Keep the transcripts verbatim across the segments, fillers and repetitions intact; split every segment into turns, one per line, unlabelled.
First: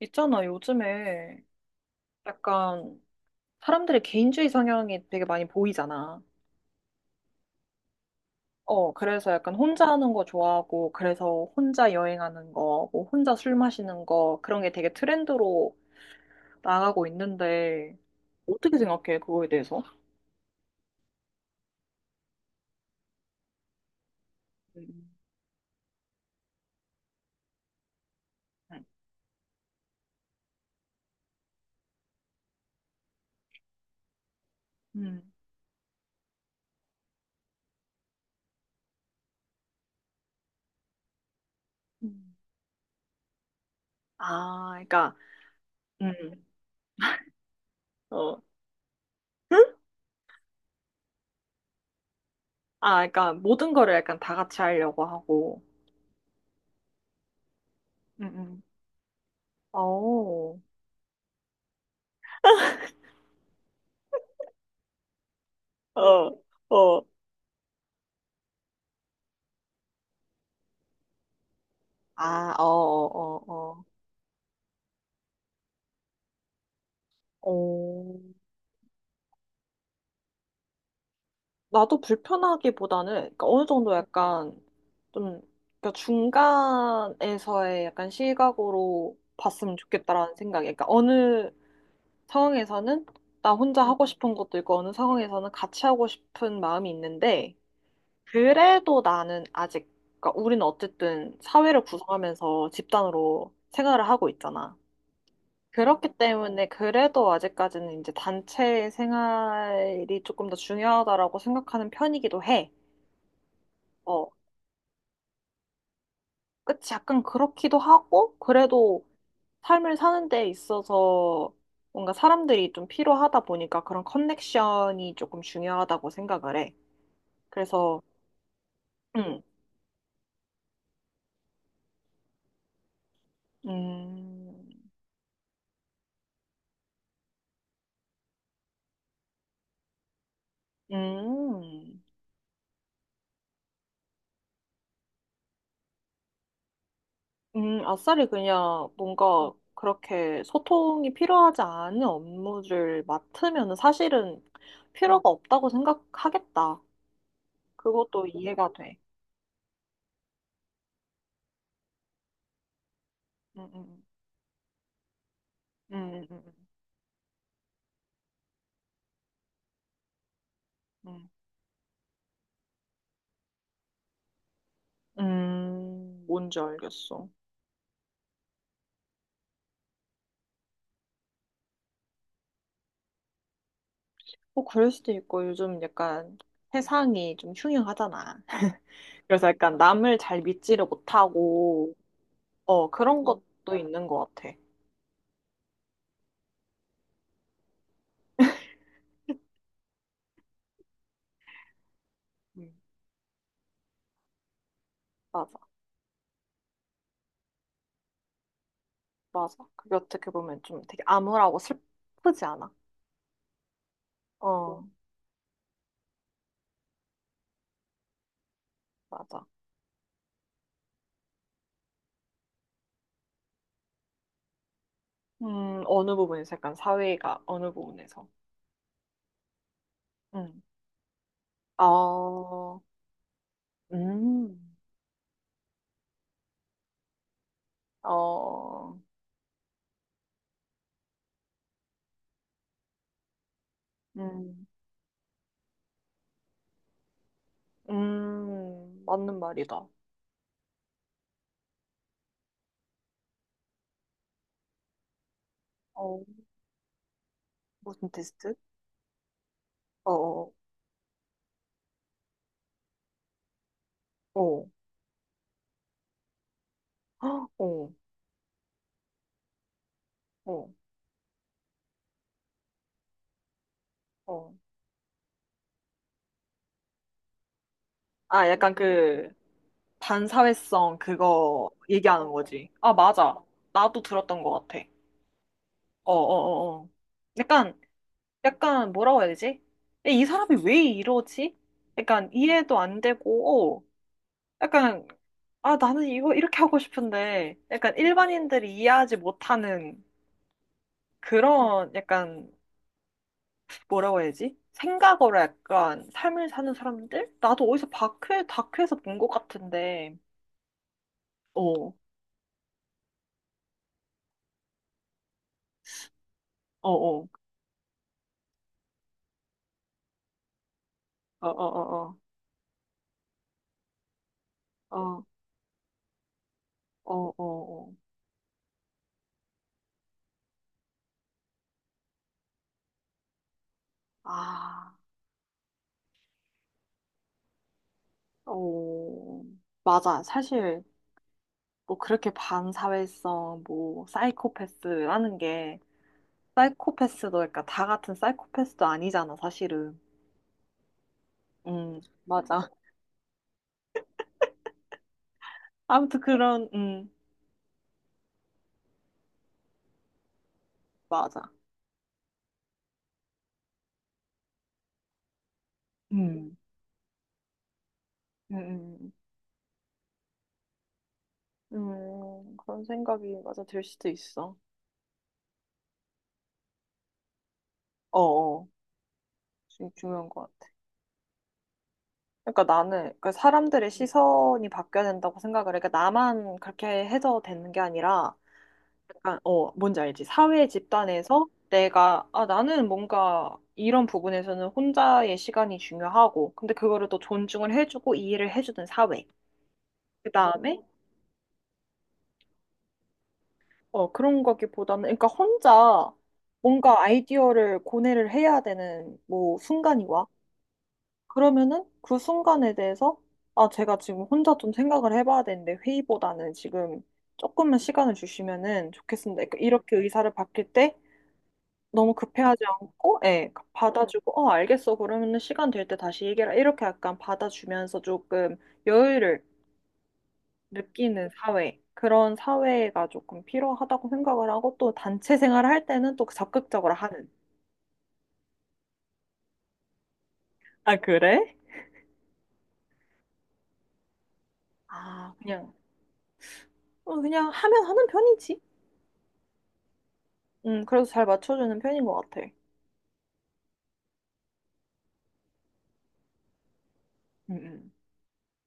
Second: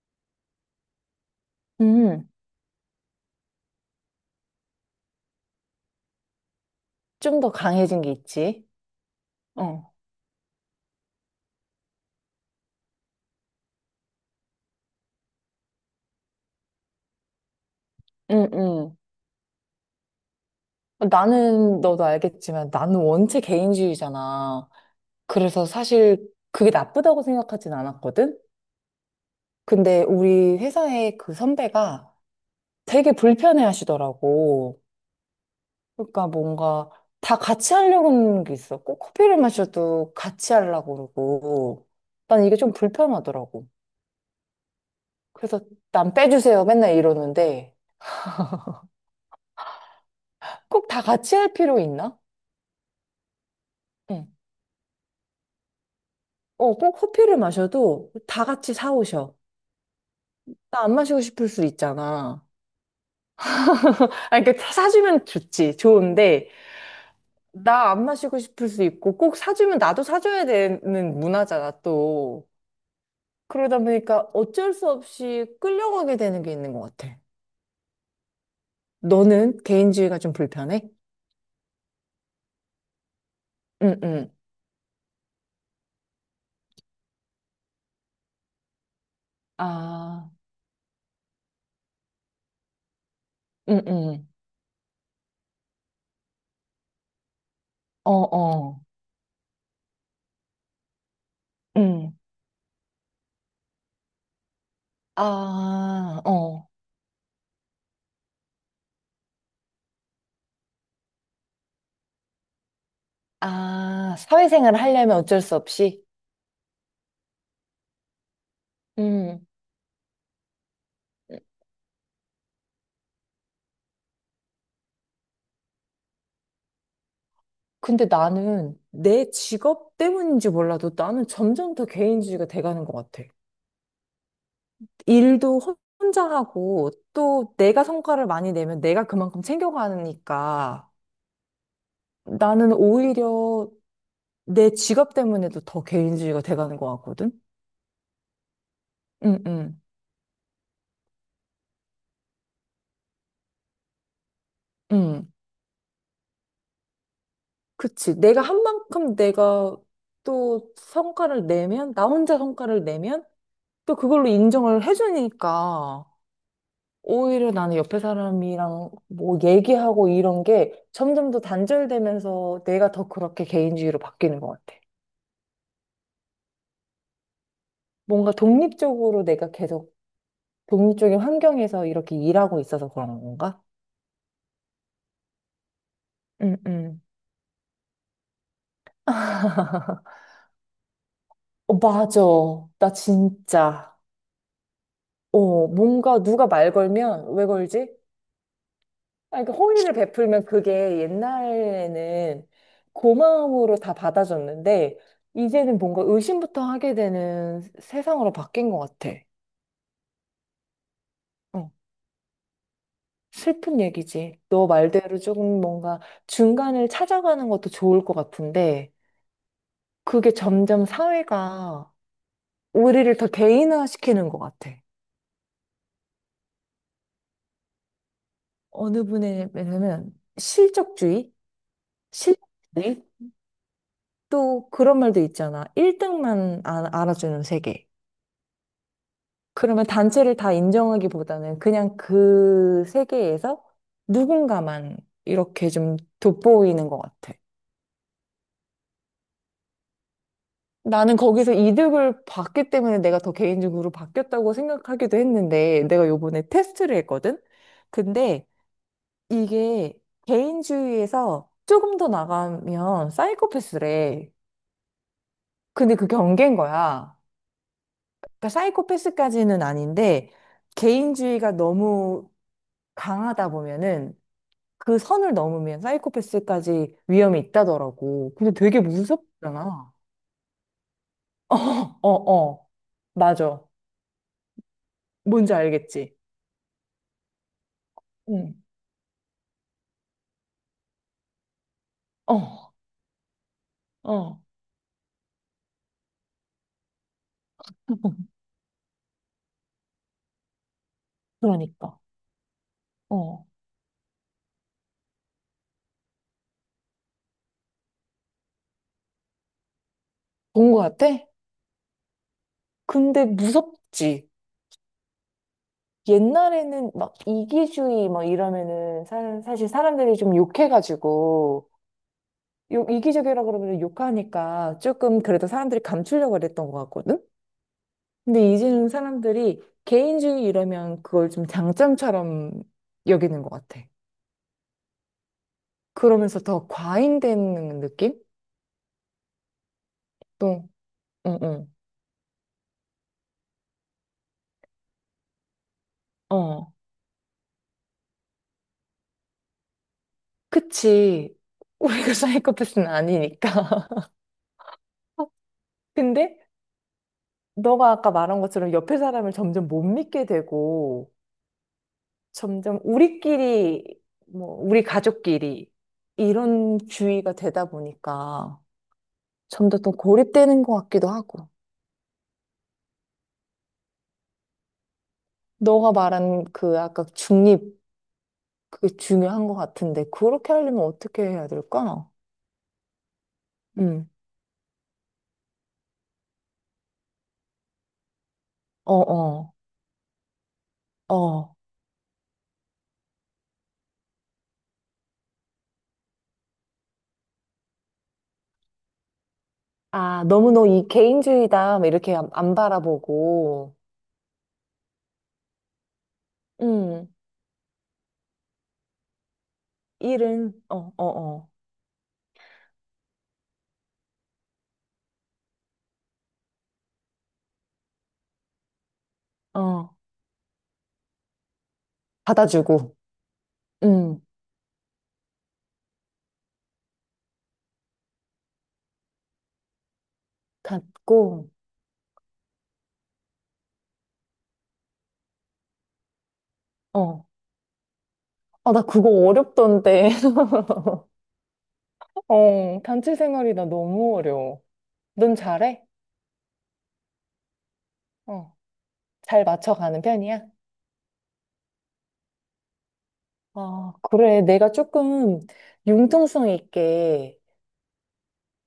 있잖아, 요즘에
음,
약간 사람들의 개인주의 성향이 되게 많이 보이잖아.
좀 더 강해진 게 있지.
어, 그래서 약간 혼자
어,
하는 거 좋아하고, 그래서 혼자 여행하는 거, 뭐 혼자 술 마시는 거, 그런 게 되게 트렌드로 나가고 있는데,
응,
어떻게
응.
생각해, 그거에 대해서?
나는, 너도 알겠지만, 나는 원체 개인주의잖아.
음.
그래서 사실 그게 나쁘다고 생각하진 않았거든? 근데 우리 회사의 그 선배가 되게 불편해 하시더라고.
음.
그러니까 뭔가 다 같이 하려고 하는 게 있어. 꼭 커피를 마셔도 같이 하려고 그러고.
음.
난 이게 좀 불편하더라고.
아, 그러니까,
그래서 난
음,
빼주세요. 맨날 이러는데
어, 응?
꼭 다 같이 할 필요 있나?
아, 그러니까 모든 거를 약간
응.
다 같이 하려고 하고,
어, 꼭 커피를 마셔도
음,
다
음.
같이 사오셔.
어, 어,
나 안 마시고 싶을 수 있잖아. 아니, 그러니까 사주면 좋지, 좋은데,
어,
나 안 마시고 싶을 수 있고, 꼭 사주면 나도 사줘야 되는 문화잖아, 또.
아, 어, 어,
그러다
어.
보니까 어쩔 수 없이 끌려가게 되는 게 있는 것 같아.
어,
너는 개인주의가 좀 불편해?
나도 불편하기보다는 그러니까 어느 정도
응, 응.
약간 좀 그러니까 중간에서의 약간 시각으로 봤으면
아,
좋겠다라는 생각이 그러니까 어느 상황에서는 나
응,
혼자 음, 하고
응.
싶은 것도 있고 어느 상황에서는 같이 하고 싶은 마음이 있는데
어, 어.
그래도 나는 아직 그러니까 우리는 어쨌든 사회를
응.
구성하면서 집단으로 생활을 하고 있잖아. 그렇기
아,
때문에
어.
그래도 아직까지는 이제 단체 생활이 조금 더 중요하다라고 생각하는 편이기도 해.
아,
어,
사회생활을 하려면 어쩔 수 없이?
그치. 약간 그렇기도 하고, 그래도
음.
삶을 사는 데 있어서 뭔가 사람들이 좀 필요하다 보니까 그런 커넥션이 조금 중요하다고 생각을 해. 그래서,
근데 나는 내
음,
직업 때문인지 몰라도 나는 점점 더 개인주의가 돼가는 것 같아.
음,
일도 혼- 혼자 하고 또 내가 성과를 많이 내면 내가 그만큼 챙겨가니까
음.
나는 오히려 내 직업 때문에도 더 개인주의가 돼가는 것 같거든.
음, 아싸리 그냥
응,
뭔가
응,
그렇게 소통이 필요하지 않은 업무를 맡으면 사실은
응.
필요가 없다고 생각하겠다.
그치.
그것도
내가 한
이해가 돼.
만큼 내가 또 성과를 내면, 나 혼자 성과를 내면
음,
또
음,
그걸로 인정을 해주니까.
음, 음,
오히려 나는 옆에 사람이랑 뭐 얘기하고 이런 게
음,
점점 더 단절되면서 내가 더 그렇게 개인주의로 바뀌는 것 같아.
음, 음, 뭔지 알겠어.
뭔가 독립적으로 내가 계속 독립적인 환경에서 이렇게 일하고 있어서 그런 건가?
뭐 그럴 수도 있고 요즘 약간
응, 응.
세상이 좀 흉흉하잖아. 그래서 약간 남을 잘 믿지를
어,
못하고
맞아.
어,
나
그런 것도
진짜.
있는 것 같아.
어, 뭔가 누가 말 걸면 왜 걸지? 아니, 그 호의를 베풀면 그게 옛날에는
음,
고마움으로 다 받아줬는데,
맞아,
이제는 뭔가 의심부터 하게 되는 세상으로 바뀐 것 같아.
맞아. 그게 어떻게 보면 좀 되게 암울하고
어,
슬프지 않아?
슬픈 얘기지. 너
어.
말대로 조금 뭔가 중간을 찾아가는 것도 좋을 것 같은데,
맞아.
그게 점점 사회가 우리를 더 개인화시키는 것 같아.
음, 어느 부분에서 약간 사회가 어느 부분에서.
어느 분에게는
음.
실적주의,
어,
실력주의, 또
음,
그런 말도 있잖아. 일 등만 알아주는 세계.
어,
그러면 단체를 다 인정하기보다는 그냥 그 세계에서
음,
누군가만 이렇게 좀 돋보이는 것 같아.
음, 맞는 말이다.
나는 거기서 이득을 봤기 때문에 내가 더 개인적으로 바뀌었다고 생각하기도 했는데 내가
어,
요번에 테스트를 했거든?
무슨
근데
테스트?
이게
어, 어,
개인주의에서 조금 더 나가면 사이코패스래.
어,
근데 그 경계인 거야.
헉, 어,
그러니까 사이코패스까지는 아닌데
어,
개인주의가 너무 강하다 보면은
어.
그 선을 넘으면 사이코패스까지 위험이 있다더라고.
아,
근데
약간
되게
그,
무섭잖아.
반사회성 그거
어,
얘기하는
어.
거지. 아, 맞아.
맞아.
나도 들었던 것 같아.
뭔지
어, 어,
알겠지?
어, 어. 약간,
응.
약간 뭐라고 해야 되지? 이 사람이 왜 이러지? 약간
어,
이해도 안 되고, 어.
어.
약간, 아, 나는 이거 이렇게 하고 싶은데, 약간 일반인들이 이해하지 못하는 그런
그러니까.
약간,
어.
뭐라고 해야지? 생각으로 약간 삶을 사는 사람들? 나도 어디서 다큐, 다큐에서 본 것 같은데,
본 것 같아?
어, 어,
근데 무섭지. 옛날에는 막
어,
이기주의 막 이러면은 사, 사실 사람들이 좀
어,
욕해가지고
어, 어,
욕, 이기적이라 그러면 욕하니까
어,
조금
어,
그래도 사람들이 감추려고 그랬던 것
어,
같거든?
어, 어.
근데 이제는 사람들이 개인주의 이러면 그걸 좀 장점처럼 여기는 것 같아.
아,
그러면서 더 과잉되는 느낌?
어, 맞아.
또,
사실,
어,
뭐 그렇게 반사회성, 뭐, 사이코패스라는 게,
어, 어.
사이코패스도, 그러니까 다 같은 사이코패스도 아니잖아, 사실은.
그치.
음,
우리가
맞아.
사이코패스는 아니니까.
아무튼
근데
그런, 음,
너가 아까 말한 것처럼 옆에 사람을 점점 못 믿게 되고,
맞아.
점점 우리끼리, 뭐, 우리 가족끼리,
음,
이런 주의가 되다
음,
보니까
음.
점점 더 고립되는 것 같기도 하고.
음, 그런 생각이 맞아 들 수도 있어.
너가 말한 그 아까 중립,
어어,
그게 중요한 것
주-
같은데,
중요한 것
그렇게
같아.
하려면 어떻게 해야 될까?
그러니까 나는, 그러니까 사람들의
음,
시선이 바뀌어야 된다고 생각을 해. 그러니까 나만 그렇게 해서 되는 게 아니라,
어,
약간,
어,
어, 뭔지 알지? 사회 집단에서
어.
내가, 아, 나는 뭔가 이런 부분에서는 혼자의 시간이 중요하고, 근데 그거를 또 존중을 해주고 이해를 해주는 사회.
아,
그
너무 너
다음에,
이 개인주의다, 막 이렇게 안, 안 바라보고,
어, 그런 거기보다는, 그러니까 혼자 뭔가
음,
아이디어를 고뇌를 해야 되는 뭐 순간이 와.
일은, 어, 어,
그러면은 그 순간에 대해서, 아, 제가 지금 혼자 좀 생각을 해봐야 되는데 회의보다는 지금 조금만 시간을 주시면은 좋겠습니다. 그러니까
어,
이렇게
어,
의사를 바뀔 때 너무 급해하지
받아주고,
않고, 예,
음,
받아주고, 어, 알겠어. 그러면은 시간 될 때 다시 얘기해라. 이렇게 약간 받아주면서 조금 여유를 느끼는
갖고,
사회. 그런 사회가 조금 필요하다고 생각을 하고 또 단체 생활을 할 때는 또 적극적으로
어.
하는.
아, 나 그거 어렵던데.
아, 그래?
어, 단체 생활이 나 너무 어려워.
아,
넌
그냥,
잘해?
어, 그냥 하면 하는
어,
편이지.
잘 맞춰가는 편이야?
음, 그래서 잘 맞춰주는 편인 것 같아.
아, 그래. 내가 조금 융통성 있게
음, 음.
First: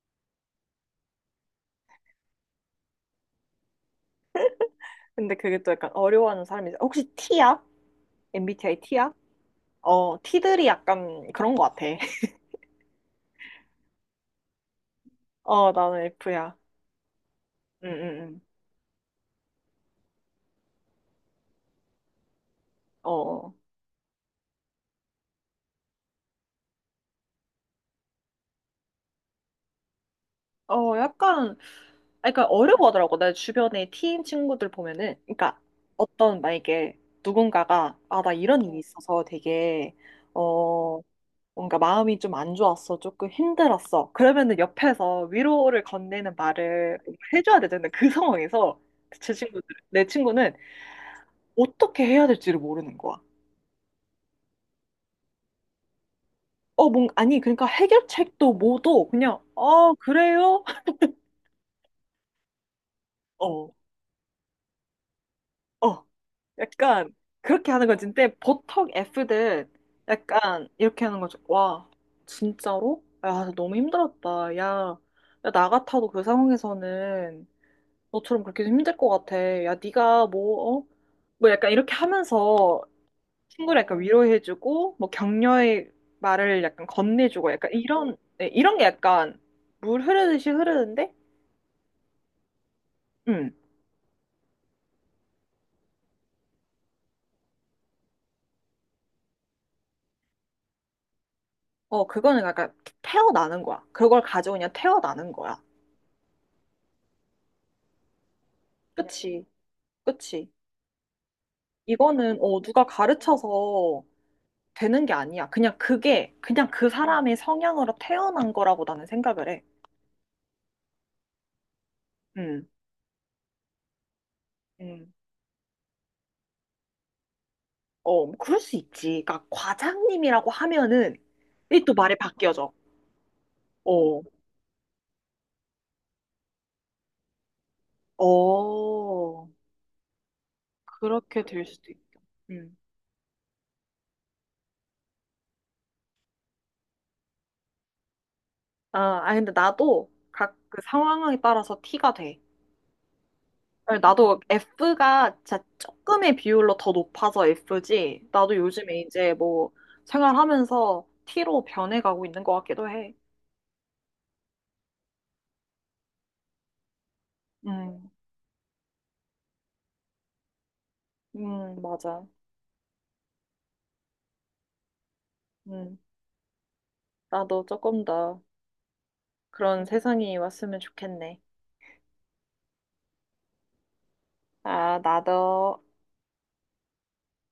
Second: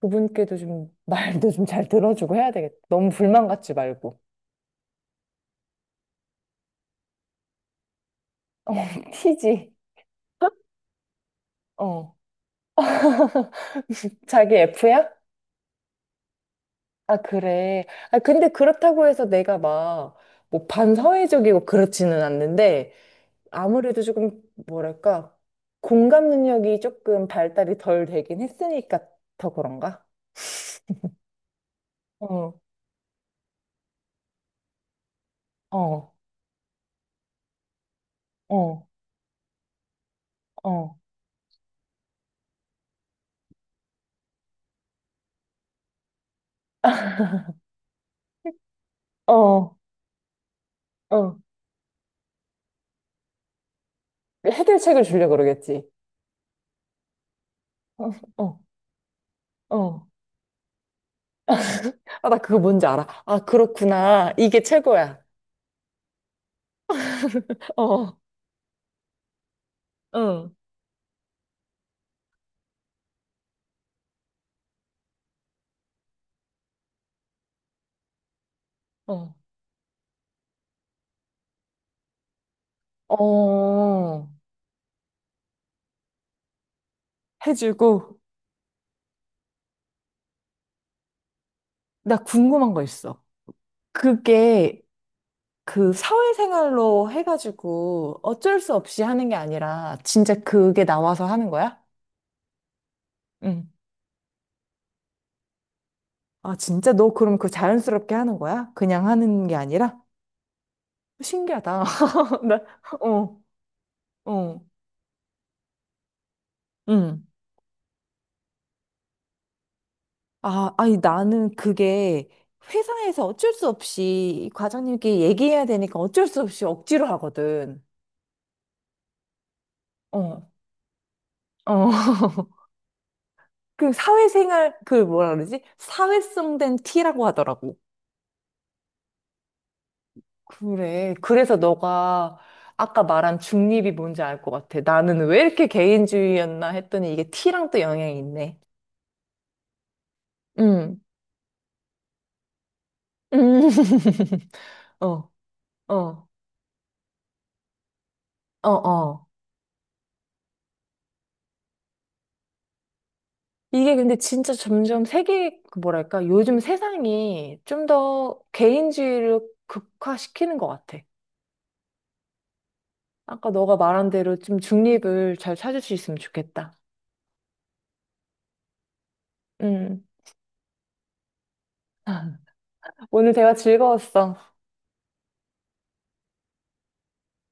그분께도 좀 말도 좀 잘 들어주고 해야 되겠다. 너무 불만 갖지 말고.
근데 그게 또 약간 어려워하는 사람이 있어. 혹시 T야?
어,
엠비티아이 T야?
티지.
어, T들이 약간 그런 것 같아.
어. 자기 에프야?
어, 나는 F야.
아, 그래.
응,
아,
응,
근데 그렇다고 해서 내가 막, 뭐, 반사회적이고 그렇지는 않는데,
응. 어,
아무래도 조금, 뭐랄까, 공감 능력이 조금 발달이 덜 되긴 했으니까 더 그런가?
어, 약간 아니, 그러니까
어,
어려워 하더라고. 내 주변에 팀 친구들 보면은, 그러니까
어,
어떤 만약에 누군가가 아, 나 이런 일이 어,
어,
있어서 되게
어,
어 뭔가 마음이 좀 안 좋았어, 조금 힘들었어. 그러면은 옆에서 위로를 건네는 말을 해줘야 되잖아. 그 상황에서 제 친구들,
어,
내 친구는
어.
어떻게 해야 될지를 모르는 거야.
해결책을 주려고 그러겠지.
어, 뭔 아니 그러니까
어,
해결책도
어,
뭐도 그냥 어
어.
그래요?
아, 나 그거 뭔지 알아. 아,
어,
그렇구나. 이게 최고야.
어. 약간 그렇게 하는 거지.
어,
근데 보통 F들
응,
약간 이렇게 하는 거죠. 와, 진짜로? 야, 너무 힘들었다. 야, 야, 나 같아도 그 상황에서는 너처럼 그렇게 힘들 것
어,
같아. 야, 네가 뭐, 어? 뭐 약간 이렇게 하면서 친구를 약간
어,
위로해주고, 뭐 격려의 말을 약간 건네주고, 약간 이런,
해주고,
네, 이런 게 약간 물 흐르듯이 흐르는데,
나 궁금한 거 있어.
음,
그게 그 사회생활로 해가지고 어쩔 수 없이 하는 게 아니라 진짜 그게 나와서 하는 거야?
어, 그거는 약간 태어나는
응.
거야. 그걸 가지고 그냥 태어나는 거야.
아, 진짜 너 그럼 그 자연스럽게 하는 거야? 그냥
그치,
하는 게 아니라?
그치.
신기하다.
이거는
나,
어, 누가
어,
가르쳐서
어,
되는 게 아니야. 그냥 그게 그냥 그
응.
사람의 성향으로 태어난 거라고 나는 생각을 해.
아, 아니, 나는 그게
음.
회사에서 어쩔 수 없이
음.
과장님께 얘기해야 되니까 어쩔 수 없이 억지로 하거든.
어, 뭐 그럴 수 있지. 그러니까
어.
과장님이라고 하면은 이
어,
또 말이 바뀌어져.
그
어.
사회생활, 그 뭐라 그러지? 사회성된 티라고 하더라고.
어.
그래.
그렇게
그래서
될 수도 있다.
너가
음.
아까 말한 중립이 뭔지 알 것 같아. 나는 왜 이렇게 개인주의였나 했더니 이게 티랑 또 영향이 있네.
아, 아니 근데 나도 각 그
응.
상황에 따라서 티가 돼.
음. 음.
네, 나도
어,
F가 진짜
어,
조금의 비율로 더 높아서 F지. 나도
어,
요즘에
어.
이제 뭐 생활하면서 T로 변해가고 있는 것 같기도 해.
이게 근데 진짜 점점 세계, 그 뭐랄까, 요즘 세상이 좀
음,
더 개인주의를 극화시키는 것 같아.
음, 맞아.
아까 너가 말한 대로 좀 중립을 잘 찾을 수
음,
있으면 좋겠다.
나도 조금 더 그런
음.
세상이 왔으면 좋겠네.
오늘 대화 즐거웠어.
아, 나도.